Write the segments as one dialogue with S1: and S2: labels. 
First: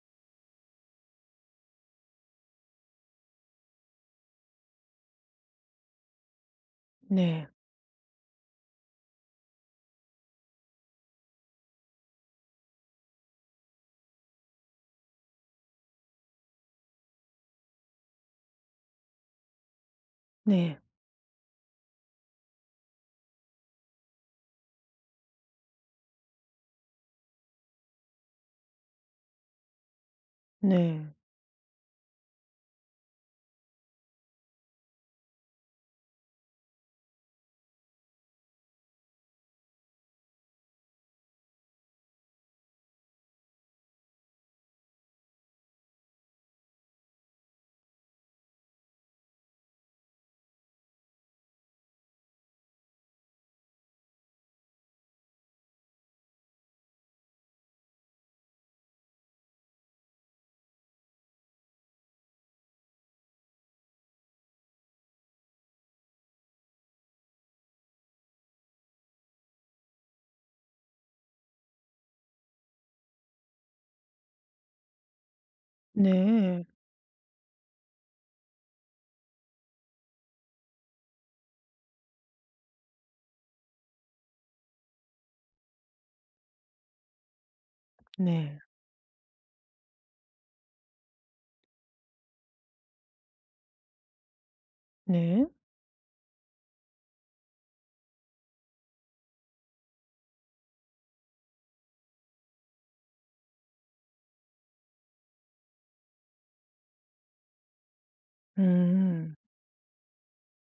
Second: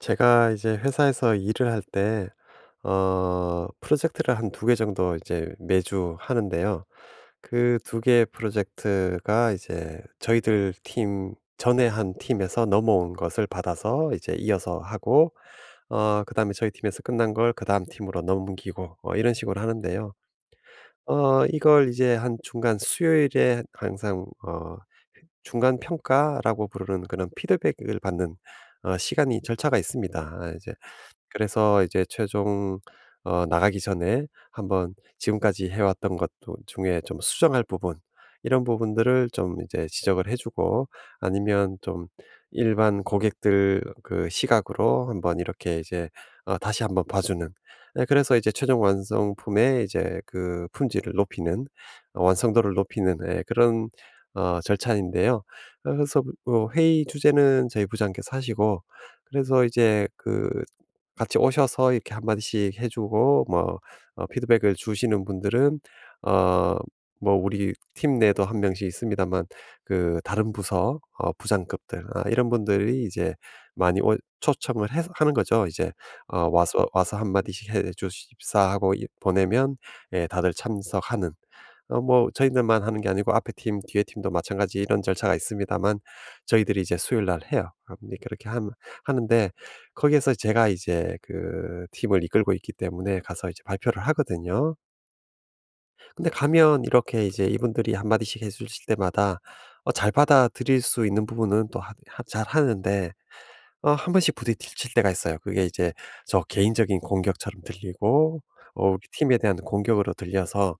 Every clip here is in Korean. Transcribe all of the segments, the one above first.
S1: 제가 이제 회사에서 일을 할 때 프로젝트를 한 두 개 정도 이제 매주 하는데요.
S2: 네.
S1: 그 두 개의 프로젝트가 이제 저희들 팀 전에 한 팀에서 넘어온 것을 받아서 이제 이어서 하고 그다음에 저희 팀에서 끝난 걸 그다음 팀으로 넘기고 이런 식으로 하는데요.
S2: 네.
S1: 이걸 이제 한 중간 수요일에 항상 중간 평가라고 부르는 그런 피드백을 받는 시간이 절차가 있습니다. 아 이제
S2: 네.
S1: 그래서 이제 최종 나가기 전에 한번 지금까지 해 왔던 것 중에 좀 수정할 부분, 이런 부분들을 좀 이제 지적을 해 주고, 아니면 좀 일반 고객들 그 시각으로 한번 이렇게 이제 다시 한번 봐 주는, 예, 그래서 이제 최종 완성품의 이제 그 품질을 높이는, 완성도를 높이는, 예, 그런 절차인데요. 그래서 뭐 회의 주제는 저희 부장께서 하시고, 그래서 이제 그 같이 오셔서 이렇게 한 마디씩 해 주고, 뭐 피드백을 주시는 분들은, 어 뭐 우리 팀 내도 한 명씩 있습니다만 그 다른 부서 부장급들, 아 이런 분들이 이제 많이 초청을 해 하는 거죠, 이제.
S2: 네.
S1: "와서 와서 한 마디씩 해 주십사." 하고 이 보내면, 예, 다들 참석하는. 뭐 저희들만 하는 게 아니고 앞에 팀, 뒤에 팀도 마찬가지 이런 절차가 있습니다만, 저희들이 이제 수요일 날 해요. 아근 그렇게
S2: 네.
S1: 함 하는데 거기에서 제가 이제 그 팀을 이끌고 있기 때문에 가서 이제 발표를 하거든요.
S2: 네.
S1: 근데 가면 이렇게 이제 이분들이 한마디씩 해 주실 때마다 잘 받아들일 수 있는 부분은 또 하 잘하는데, 한 번씩 부딪힐 때가 있어요. 그게 이제 저 개인적인 공격처럼 들리고 우리
S2: 음.
S1: 팀에 대한 공격으로 들려서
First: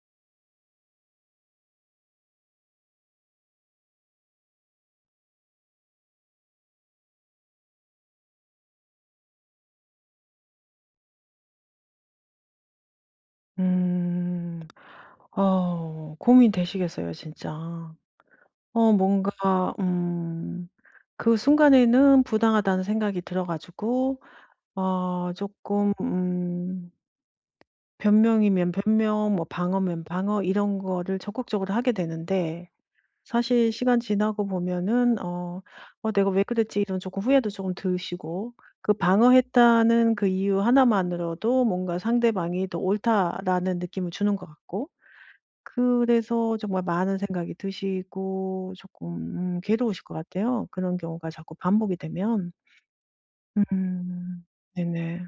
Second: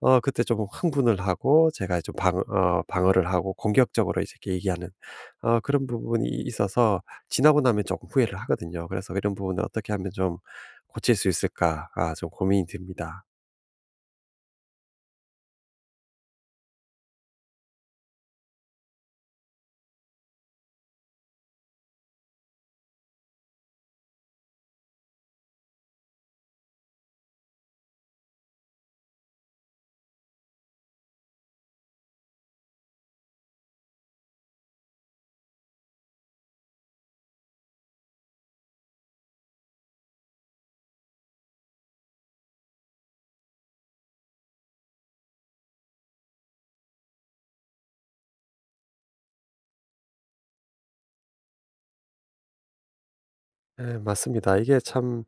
S1: 그때 좀 흥분을 하고 제가 좀 방 어 방어를 하고 공격적으로 이제 이렇게 얘기하는 그런 부분이 있어서 지나고 나면 조금 후회를 하거든요. 그래서 이런 부분을 어떻게 하면 좀 고칠 수 있을까, 아 좀 고민이 됩니다.
S2: 음. 고민되시겠어요, 진짜. 뭔가, 음, 그 순간에는 부당하다는 생각이 들어 가지고 조금, 음, 변명이면 변명, 뭐 방어면 방어 이런 거를 적극적으로 하게 되는데, 사실 시간 지나고 보면은 '어 내가 왜 그랬지.' 이런 조금 후회도 조금 드시고, 그 방어했다는 그 이유 하나만으로도 뭔가 상대방이 더 옳다라는 느낌을 주는 것 같고, 그래서 정말 많은 생각이 드시고 조금, 음, 괴로우실 것 같아요, 그런 경우가 자꾸 반복이 되면.
S1: 네,
S2: 음.
S1: 맞습니다. 이게 참
S2: 네네.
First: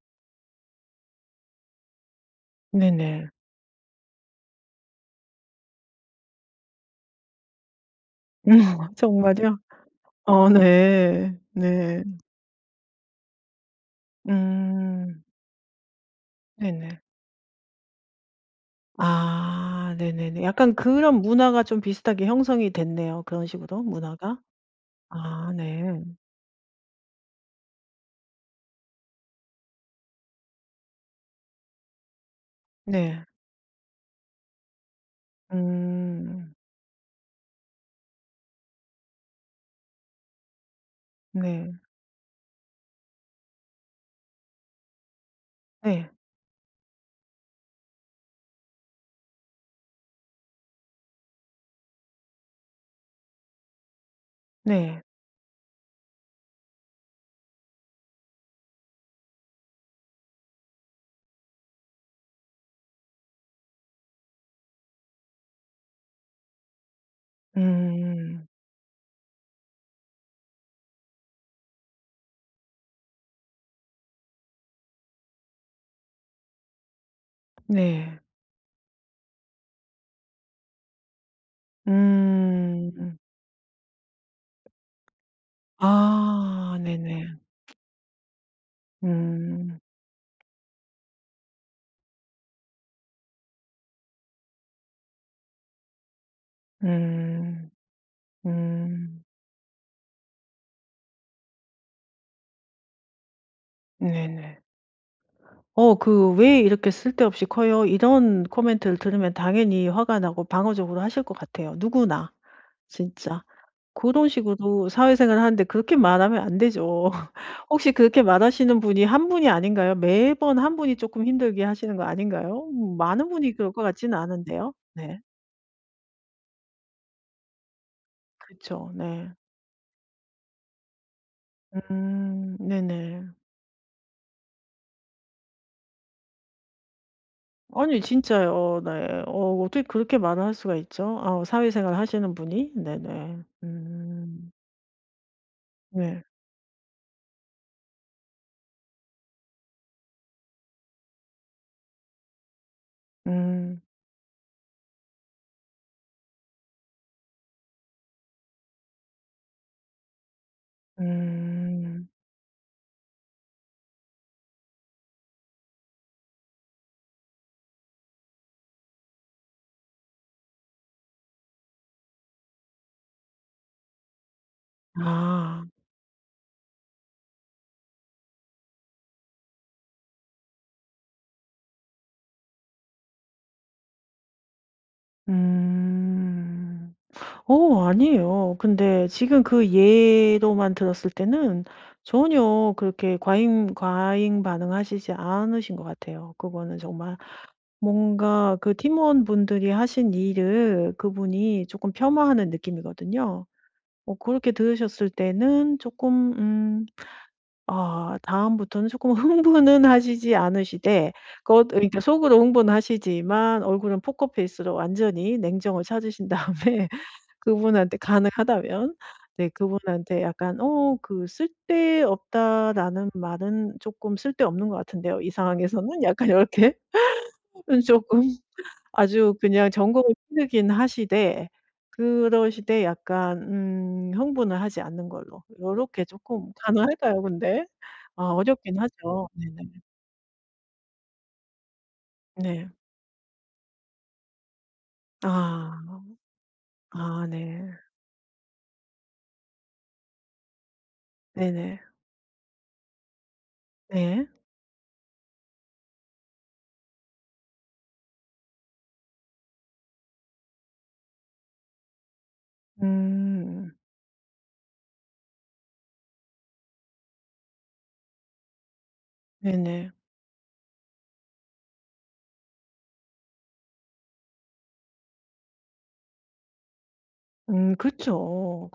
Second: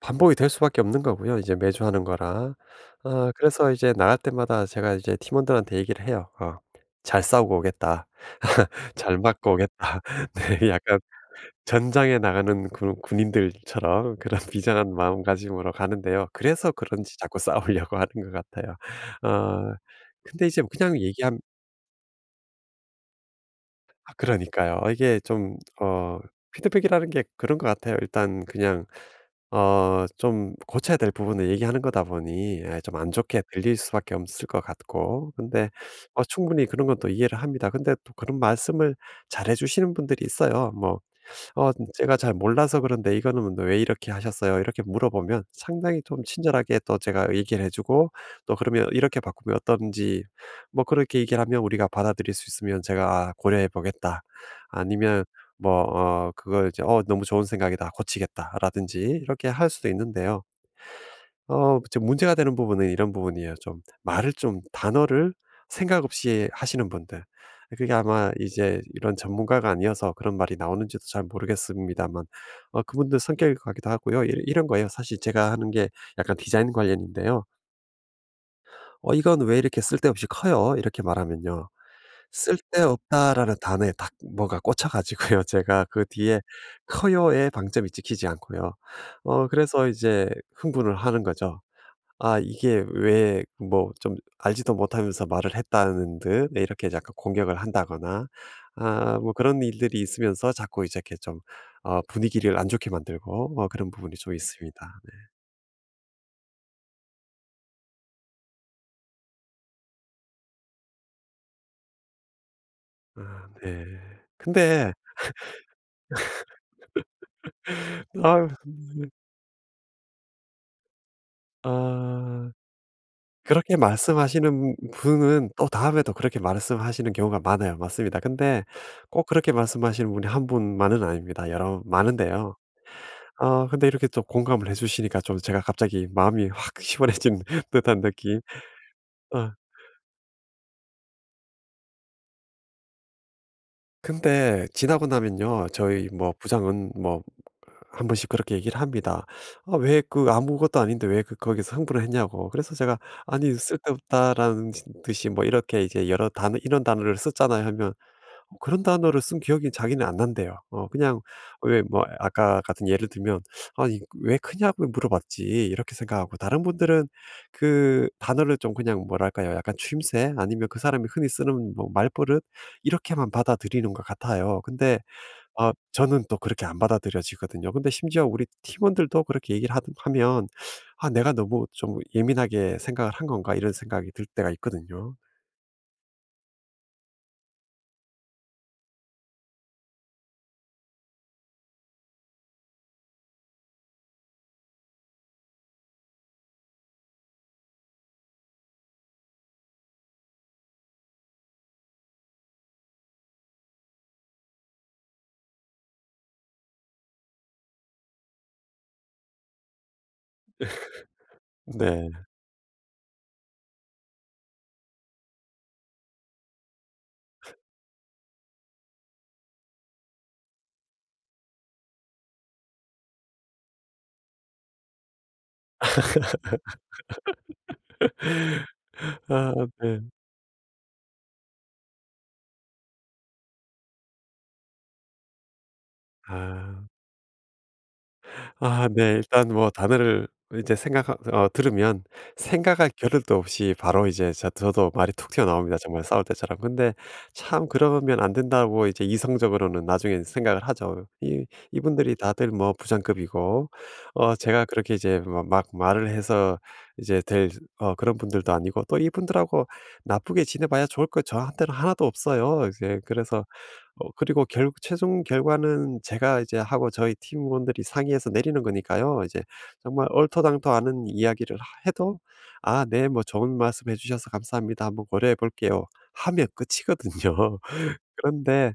S1: 반복이 될 수밖에 없는 거고요, 이제 매주 하는 거라.
S2: 네네.
S1: 아 그래서 이제 나갈 때마다 제가 이제 팀원들한테 얘기를 해요. "잘 싸우고 오겠다. 잘 맞고
S2: 정말요?
S1: 오겠다."
S2: 어,
S1: 네, 약간
S2: 네. 네.
S1: 전장에 나가는 군 군인들처럼 그런 비장한
S2: 음.
S1: 마음가짐으로 가는데요. 그래서
S2: 네네.
S1: 그런지 자꾸 싸우려고 하는 것 같아요. 어
S2: 아, 네네네.
S1: 근데 이제
S2: 약간
S1: 그냥
S2: 그런
S1: 얘기함
S2: 문화가 좀 비슷하게 형성이 됐네요. 그런 식으로
S1: 아
S2: 문화가.
S1: 그러니까요. 이게
S2: 아
S1: 좀
S2: 네.
S1: 피드백이라는 게 그런 것 같아요. 일단 그냥 좀 고쳐야 될 부분을 얘기하는 거다 보니, 예, 좀 안
S2: 네.
S1: 좋게 들릴 수밖에 없을 것 같고, 근데
S2: 음.
S1: 충분히 그런 건 또 이해를 합니다. 근데 또 그런 말씀을 잘해 주시는 분들이 있어요. 뭐
S2: 네.
S1: 제가 잘 몰라서 그런데 이거는 뭐 왜 이렇게 하셨어요? 이렇게 물어보면 상당히
S2: 네.
S1: 좀 친절하게 또 제가 얘기를 해 주고, 또 그러면 이렇게 바꾸면 어떤지 뭐 그렇게 얘기를 하면, 우리가 받아들일 수 있으면 제가 '아 고려해 보겠다.'
S2: 네.
S1: 아니면 뭐 그걸 이제 '어 너무 좋은 생각이다. 고치겠다.'라든지 이렇게 할 수도 있는데요. 지금 문제가 되는 부분은 이런 부분이에요. 좀 말을, 좀 단어를 생각 없이 하시는 분들. 그게 아마
S2: 음.
S1: 이제 이런 전문가가 아니어서 그런 말이 나오는지도 잘 모르겠습니다만, 그분들 성격이 가기도 하고요. 이 이런 거예요. 사실 제가 하는 게 약간 디자인 관련인데요.
S2: 네.
S1: "어 이건 왜 이렇게 쓸데없이 커요?" 이렇게 말하면요,
S2: 음.
S1: "쓸데없다."라는 단어에 딱 뭐가 꽂혀 가지고요. 제가 그 뒤에
S2: 아 네네.
S1: "커요."의 방점이 찍히지 않고요,
S2: 음.
S1: 그래서 이제 흥분을 하는 거죠. 아 이게 왜 뭐 좀 알지도 못하면서 말을 했다는 듯, 네, 이렇게 약간 공격을
S2: 음.
S1: 한다거나, 아
S2: 음.
S1: 뭐 그런 일들이 있으면서 자꾸 이제 이렇게 좀 분위기를 안 좋게 만들고, 그런 부분이 좀
S2: 네네.
S1: 있습니다. 네.
S2: 그 "왜 이렇게 쓸데없이 커요?" 이런 코멘트를 들으면 당연히 화가 나고 방어적으로 하실 것 같아요, 누구나 진짜.
S1: 아 네.
S2: 고런 식으로
S1: 근데
S2: 사회생활을 하는데 그렇게 말하면 안 되죠. 혹시 그렇게
S1: 아
S2: 말하시는 분이 한 분이 아닌가요? 매번 한 분이 조금 힘들게 하시는 거
S1: 아
S2: 아닌가요? 음, 많은 분이 그럴
S1: 그렇게
S2: 것 같지는 않은데요.
S1: 말씀하시는
S2: 네.
S1: 분은 또 다음에도 그렇게 말씀하시는 경우가 많아요. 맞습니다. 근데
S2: 그쵸.
S1: 꼭
S2: 네.
S1: 그렇게 말씀하시는 분이 한 분만은 아닙니다. 여러 많은데요.
S2: 네네.
S1: 아 근데 이렇게 또 공감을 해 주시니까 좀 제가 갑자기 마음이 확 시원해진 듯한
S2: 아니
S1: 느낌.
S2: 진짜요. 네.
S1: 아
S2: 어, 어떻게 그렇게 말을 할 수가 있죠? 아, 사회생활 하시는 분이. 네네. 음.
S1: 근데 지나고 나면요, 저희
S2: 네.
S1: 뭐 부장은 뭐 한 번씩 그렇게 얘기를 합니다. "아 왜 그 아무것도 아닌데 왜 그 거기서 흥분을 했냐."고. 그래서 제가 "아니
S2: 음.
S1: 쓸데없다."라는 듯이 뭐 이렇게 이제 여러 단어 이런 단어를 썼잖아요 하면, 뭐 그런 단어를 쓴 기억이 자기는 안 난대요. 그냥 왜 뭐
S2: 음.
S1: 아까 같은 예를 들면 '아니 왜 크냐고 물어봤지.' 이렇게 생각하고, 다른 분들은 그 단어를 좀 그냥 뭐랄까요? 약간 추임새, 아니면 그 사람이 흔히 쓰는 뭐 말버릇, 이렇게만 받아들이는 것 같아요. 근데
S2: 아.
S1: 아 저는 또 그렇게 안 받아들여지거든요. 근데 심지어 우리 팀원들도 그렇게 얘기를 하 하면 '아 내가 너무 좀 예민하게 생각을 한 건가?' 이런 생각이 들 때가 있거든요.
S2: 음. 아니에요. 근데 지금 그 예로만 들었을 때는 전혀 그렇게 과잉 반응하시지 않으신 것 같아요. 그거는 정말 뭔가 그 팀원분들이 하신 일을 그분이 조금 폄하하는 느낌이거든요. 그렇게 들으셨을 때는 조금, 음, 아, 다음부터는 조금 흥분은 하시지 않으시되 그것, 그러니까
S1: 네.
S2: 속으로 흥분하시지만 얼굴은 포커페이스로 완전히 냉정을 찾으신 다음에 그분한테 가능하다면, 네, 그분한테 약간 "어 그 쓸데없다라는 말은 조금 쓸데없는 것 같은데요. 이 상황에서는." 약간 이렇게 조금 아주
S1: 아
S2: 그냥
S1: 네.
S2: 전공을 찌르긴 하시되, 그러시되 약간, 음, 흥분을 하지 않는 걸로 이렇게 조금
S1: 아.
S2: 가능할까요 근데? 아, 어렵긴
S1: 아 네.
S2: 하죠.
S1: 일단 뭐
S2: 네네.
S1: 단어를 이제 생각 들으면
S2: 네.
S1: 생각할 겨를도 없이 바로 이제 저도 말이 툭 튀어나옵니다,
S2: 아.
S1: 정말 싸울 때처럼. 근데
S2: 아 네.
S1: 참 그러면 안 된다고 이제 이성적으로는 나중에 생각을 하죠. 이
S2: 네네.
S1: 이분들이 다들 뭐 부장급이고
S2: 네.
S1: 제가 그렇게 이제 막 말을 해서 이제 될 그런 분들도 아니고, 또 이분들하고 나쁘게 지내봐야 좋을 거 저한테는 하나도 없어요, 이제. 그래서
S2: 음.
S1: 그리고 결 최종 결과는 제가 이제 하고 저희 팀원들이 상의해서 내리는 거니까요, 이제.
S2: 네네.
S1: 정말 얼토당토않은 이야기를 하 해도 "아 네. 뭐 좋은 말씀 해 주셔서 감사합니다. 한번 고려해 볼게요." 하면 끝이거든요.
S2: 그쵸.
S1: 그런데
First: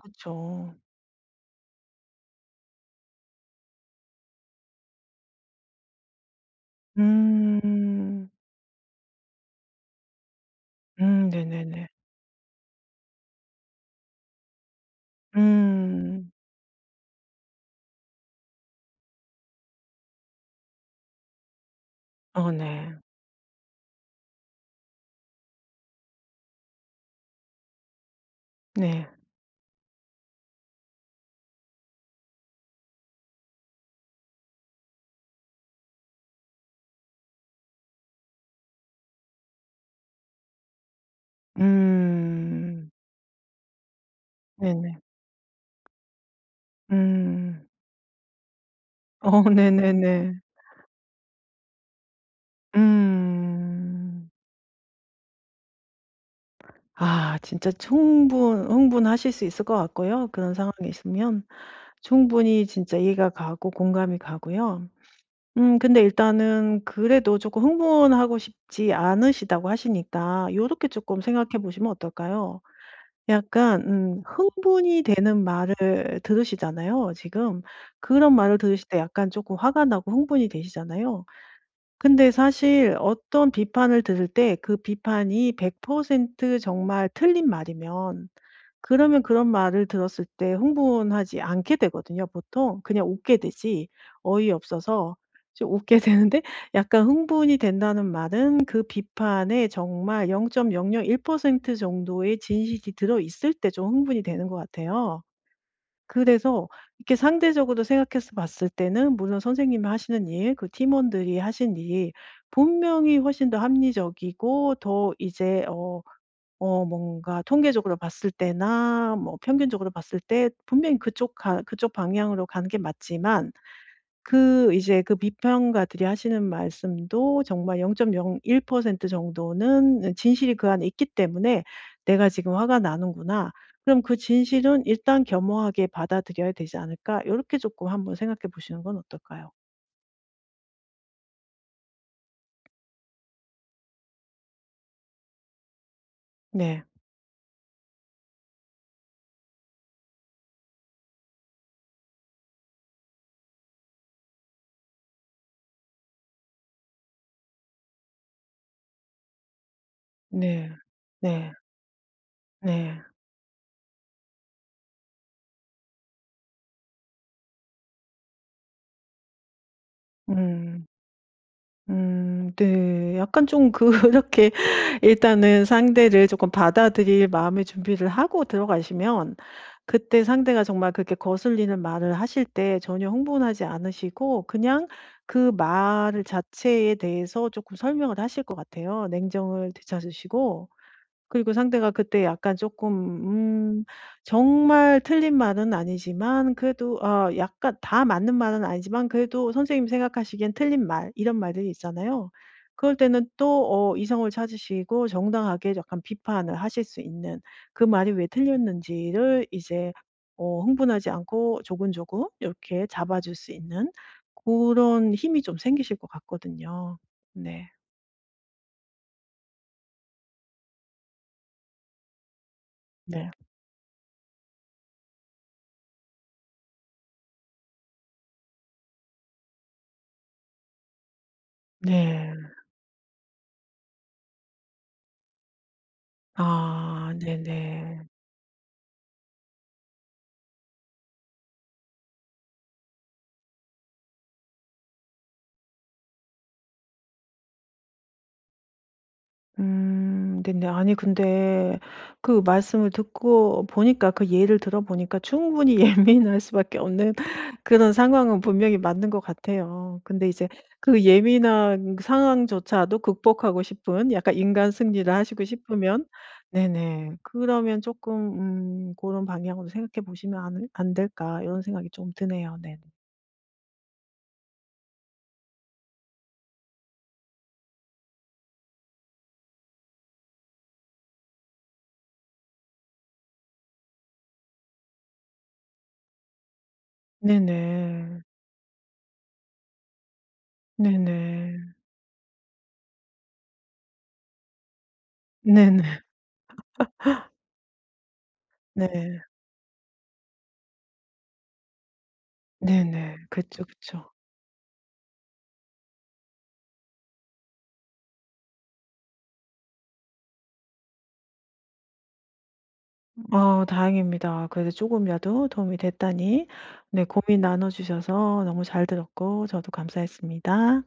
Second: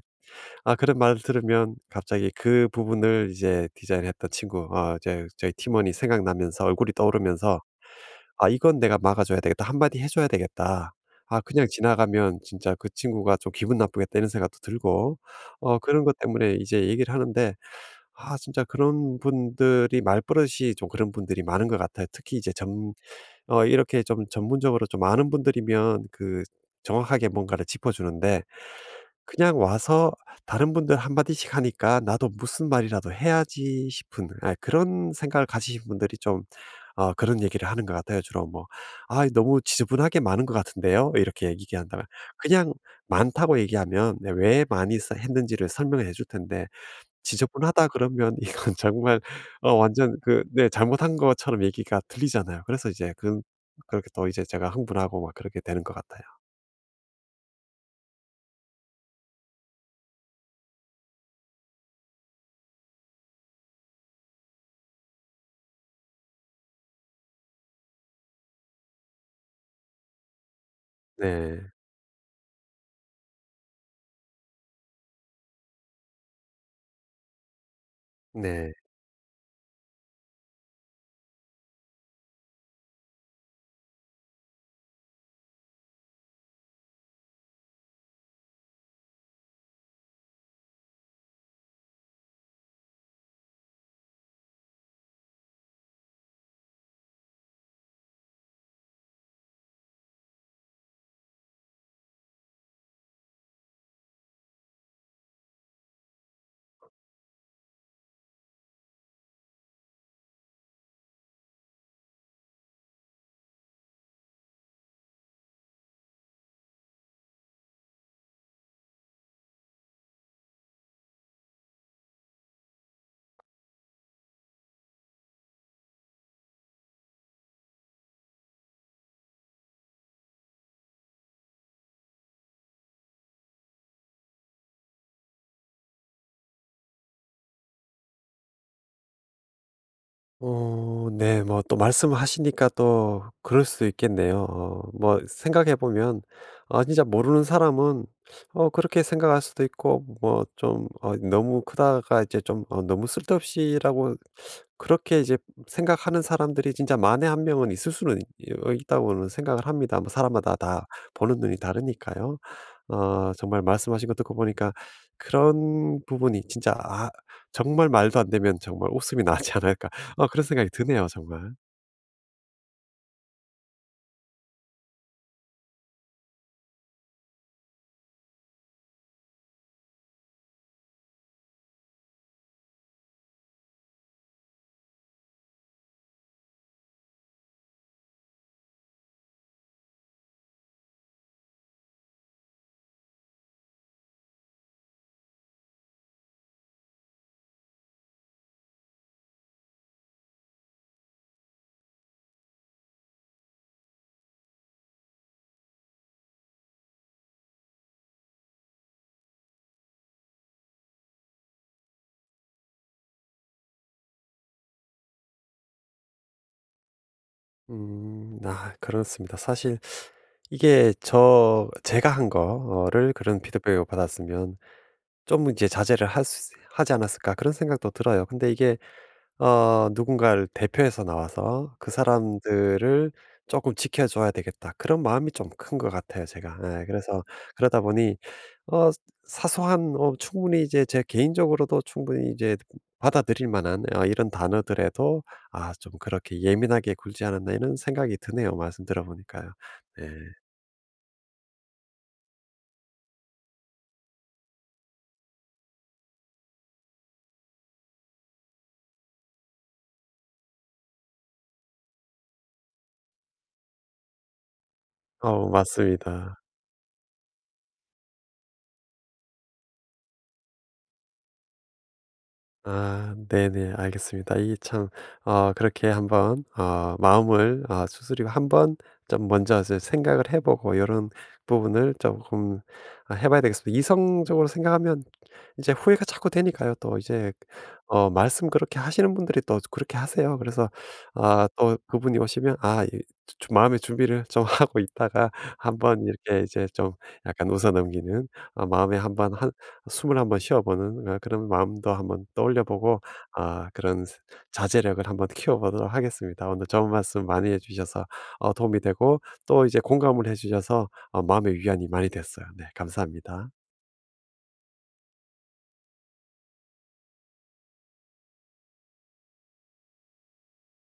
S1: 아 그런 말을 들으면 갑자기 그 부분을 이제 디자인했던 친구, 이제 저희 팀원이 생각나면서 얼굴이 떠오르면서
S2: 음.
S1: '아 이건 내가 막아줘야 되겠다. 한마디 해줘야 되겠다.' 아 그냥
S2: 네네네.
S1: 지나가면 진짜 그 친구가 좀 기분 나쁘겠다 이런 생각도 들고, 그런 것
S2: 음.
S1: 때문에 이제 얘기를 하는데, 아 진짜 그런 분들이 말버릇이 좀 그런 분들이 많은 것 같아요. 특히
S2: 어
S1: 이제
S2: 네.
S1: 점 어 이렇게 좀 전문적으로 좀 아는 분들이면 그 정확하게 뭔가를 짚어주는데,
S2: 네.
S1: 그냥 와서 다른 분들 한마디씩 하니까 '나도 무슨 말이라도 해야지.' 싶은, 아, 그런 생각을 가지신 분들이 좀 그런 얘기를 하는 것 같아요. 주로 뭐 "아 너무 지저분하게 많은 것 같은데요?" 이렇게 얘기한다면, 그냥
S2: 음.
S1: 많다고 얘기하면 네 왜 많이
S2: 네네.
S1: 써 했는지를 설명해 줄 텐데,
S2: 음.
S1: 지저분하다 그러면 이건 정말
S2: 어
S1: 완전
S2: 네네네.
S1: 그네 잘못한 것처럼 얘기가 들리잖아요. 그래서 이제 그 그렇게 더
S2: 음.
S1: 이제 제가 흥분하고 막 그렇게 되는 것 같아요.
S2: 아 진짜 충분 흥분하실 수 있을 것 같고요. 그런 상황이 있으면 충분히 진짜 이해가 가고 공감이 가고요. 음, 근데 일단은 그래도 쪼끔 흥분하고 싶지 않으시다고 하시니까 요렇게 쪼끔 생각해
S1: 네.
S2: 보시면 어떨까요? 약간, 음, 흥분이 되는 말을 들으시잖아요 지금. 그런 말을
S1: 네.
S2: 들으실 때 약간 조금 화가 나고 흥분이 되시잖아요. 근데 사실 어떤 비판을 들을 때 그 비판이 100% 정말 틀린 말이면 그러면 그런 말을 들었을 때 흥분하지 않게 되거든요 보통. 그냥 웃게 되지, 어이없어서 좀 웃게 되는데 약간 흥분이 된다는 말은 그 비판에 정말 0.001% 정도의 진실이 들어 있을 때 좀 흥분이 되는 것 같아요. 그래서 이렇게 상대적으로 생각해서 봤을 때는 물론 선생님이 하시는 일, 그 팀원들이 하신 일 분명히 훨씬 더 합리적이고 더 이제, 어, 어, 뭔가 통계적으로 봤을 때나 뭐 평균적으로 봤을 때 분명히 그쪽 방향으로 가는 게 맞지만, 그 이제 그 비평가들이 하시는 말씀도 정말 0.01% 정도는 진실이 그 안에 있기 때문에 '내가 지금 화가 나는구나. 그럼 그 진실은 일단 겸허하게 받아들여야 되지 않을까?' 이렇게 조금 한번 생각해 보시는 건 어떨까요?
S1: 네. 뭐 또 말씀하시니까 또 그럴 수 있겠네요. 뭐 생각해 보면
S2: 네.
S1: 아 진짜 모르는 사람은 그렇게 생각할 수도 있고 뭐 좀 너무 크다가 이제 좀 너무 쓸데없이라고 그렇게 이제 생각하는 사람들이 진짜 만에 한 명은 있을 수는 있 어 있다고는 생각을 합니다. 뭐 사람마다
S2: 네.
S1: 다 보는
S2: 네.
S1: 눈이 다르니까요.
S2: 네.
S1: 정말 말씀하신 거 듣고 보니까 그런 부분이 진짜, 아, 정말 말도 안 되면 정말 웃음이 나지 않을까, 아, 그런 생각이
S2: 음.
S1: 드네요, 정말.
S2: 네. 약간 좀 그렇게 일단은 상대를 조금 받아들일 마음의 준비를 하고 들어가시면 그때 상대가 정말 그렇게 거슬리는 말을 하실 때 전혀 흥분하지 않으시고 그냥 그 말 자체에 대해서 조금 설명을 하실 것 같아요. 냉정을 되찾으시고 그리고 상대가 그때 약간 조금, 음, 정말 틀린 말은 아니지만 그래도 어, 약간 다 맞는 말은 아니지만 그래도 선생님이 생각하시기엔 틀린 말 이런 말들이 있잖아요. 그럴 때는 또 이성을 찾으시고 정당하게 약간 비판을 하실 수 있는 그 말이 왜 틀렸는지를 이제, 흥분하지 않고 조근조근 이렇게 잡아 줄 수 있는 그런 힘이 좀 생기실 것 같거든요. 네.
S1: 음. 아 그렇습니다. 사실 이게 제가 한 거를
S2: 네.
S1: 그런 피드백을 받았으면 좀 이제 '자제를 할 수 하지 않았을까.' 그런 생각도 들어요. 근데 이게 누군가를 대표해서 나와서 그
S2: 네.
S1: 사람들을 조금 지켜줘야 되겠다, 그런 마음이 좀 큰 것 같아요, 제가. 예,
S2: 아
S1: 그래서 그러다
S2: 네네.
S1: 보니 어 사소한, 충분히 이제 제 개인적으로도 충분히 이제 받아들일 만한 이런 단어들에도 '아 좀 그렇게 예민하게 굴지 않았나.' 이런 생각이 드네요, 말씀 들어 보니까요. 네.
S2: 네네. 아니 근데 그 말씀을 듣고 보니까 그 예를 들어 보니까 충분히 예민할 수밖에 없는 그런 상황은 분명히 맞는 것 같아요. 근데 이제 그 예민한 상황조차도 극복하고 싶은 약간 인간 승리를 하시고 싶으면
S1: 맞습니다.
S2: 네네. 그러면 조금 런 방향으로 생각해 보시면 안 될까?' 이런 생각이 좀 드네요. 네네.
S1: 아 네네. 알겠습니다. 이 참 그렇게 한번, 마음을 수 추스리고 한번 좀 먼저 이제 생각을 해 보고 이런 부분을 조금 아 해 봐야 되겠습니다. 이성적으로 생각하면 이제 후회가 자꾸 되니까요. 또 이제
S2: 네네.
S1: 말씀 그렇게 하시는 분들이 또 그렇게 하세요. 그래서 아
S2: 네네.
S1: 또 그분이 오시면 아 이 마음의 준비를 좀 하고 있다가
S2: 네네.
S1: 한번 이렇게 이제 좀 약간 웃어 넘기는 마음에,
S2: 네.
S1: 한번 한 숨을 한번 쉬어보는, 아, 그런 마음도 한번 떠올려보고,
S2: 네네. 그쵸,
S1: 아, 그런
S2: 그쵸.
S1: 자제력을 한번 키워보도록 하겠습니다. 오늘 좋은 말씀 많이 해주셔서 도움이 되고 또 이제 공감을 해주셔서 마음의 위안이 많이 됐어요. 네, 감사합니다.
S2: 아 다행입니다. 그래도 조금이라도 도움이 됐다니. 네 고민 나눠 주셔서 너무 잘 들었고 저도 감사했습니다.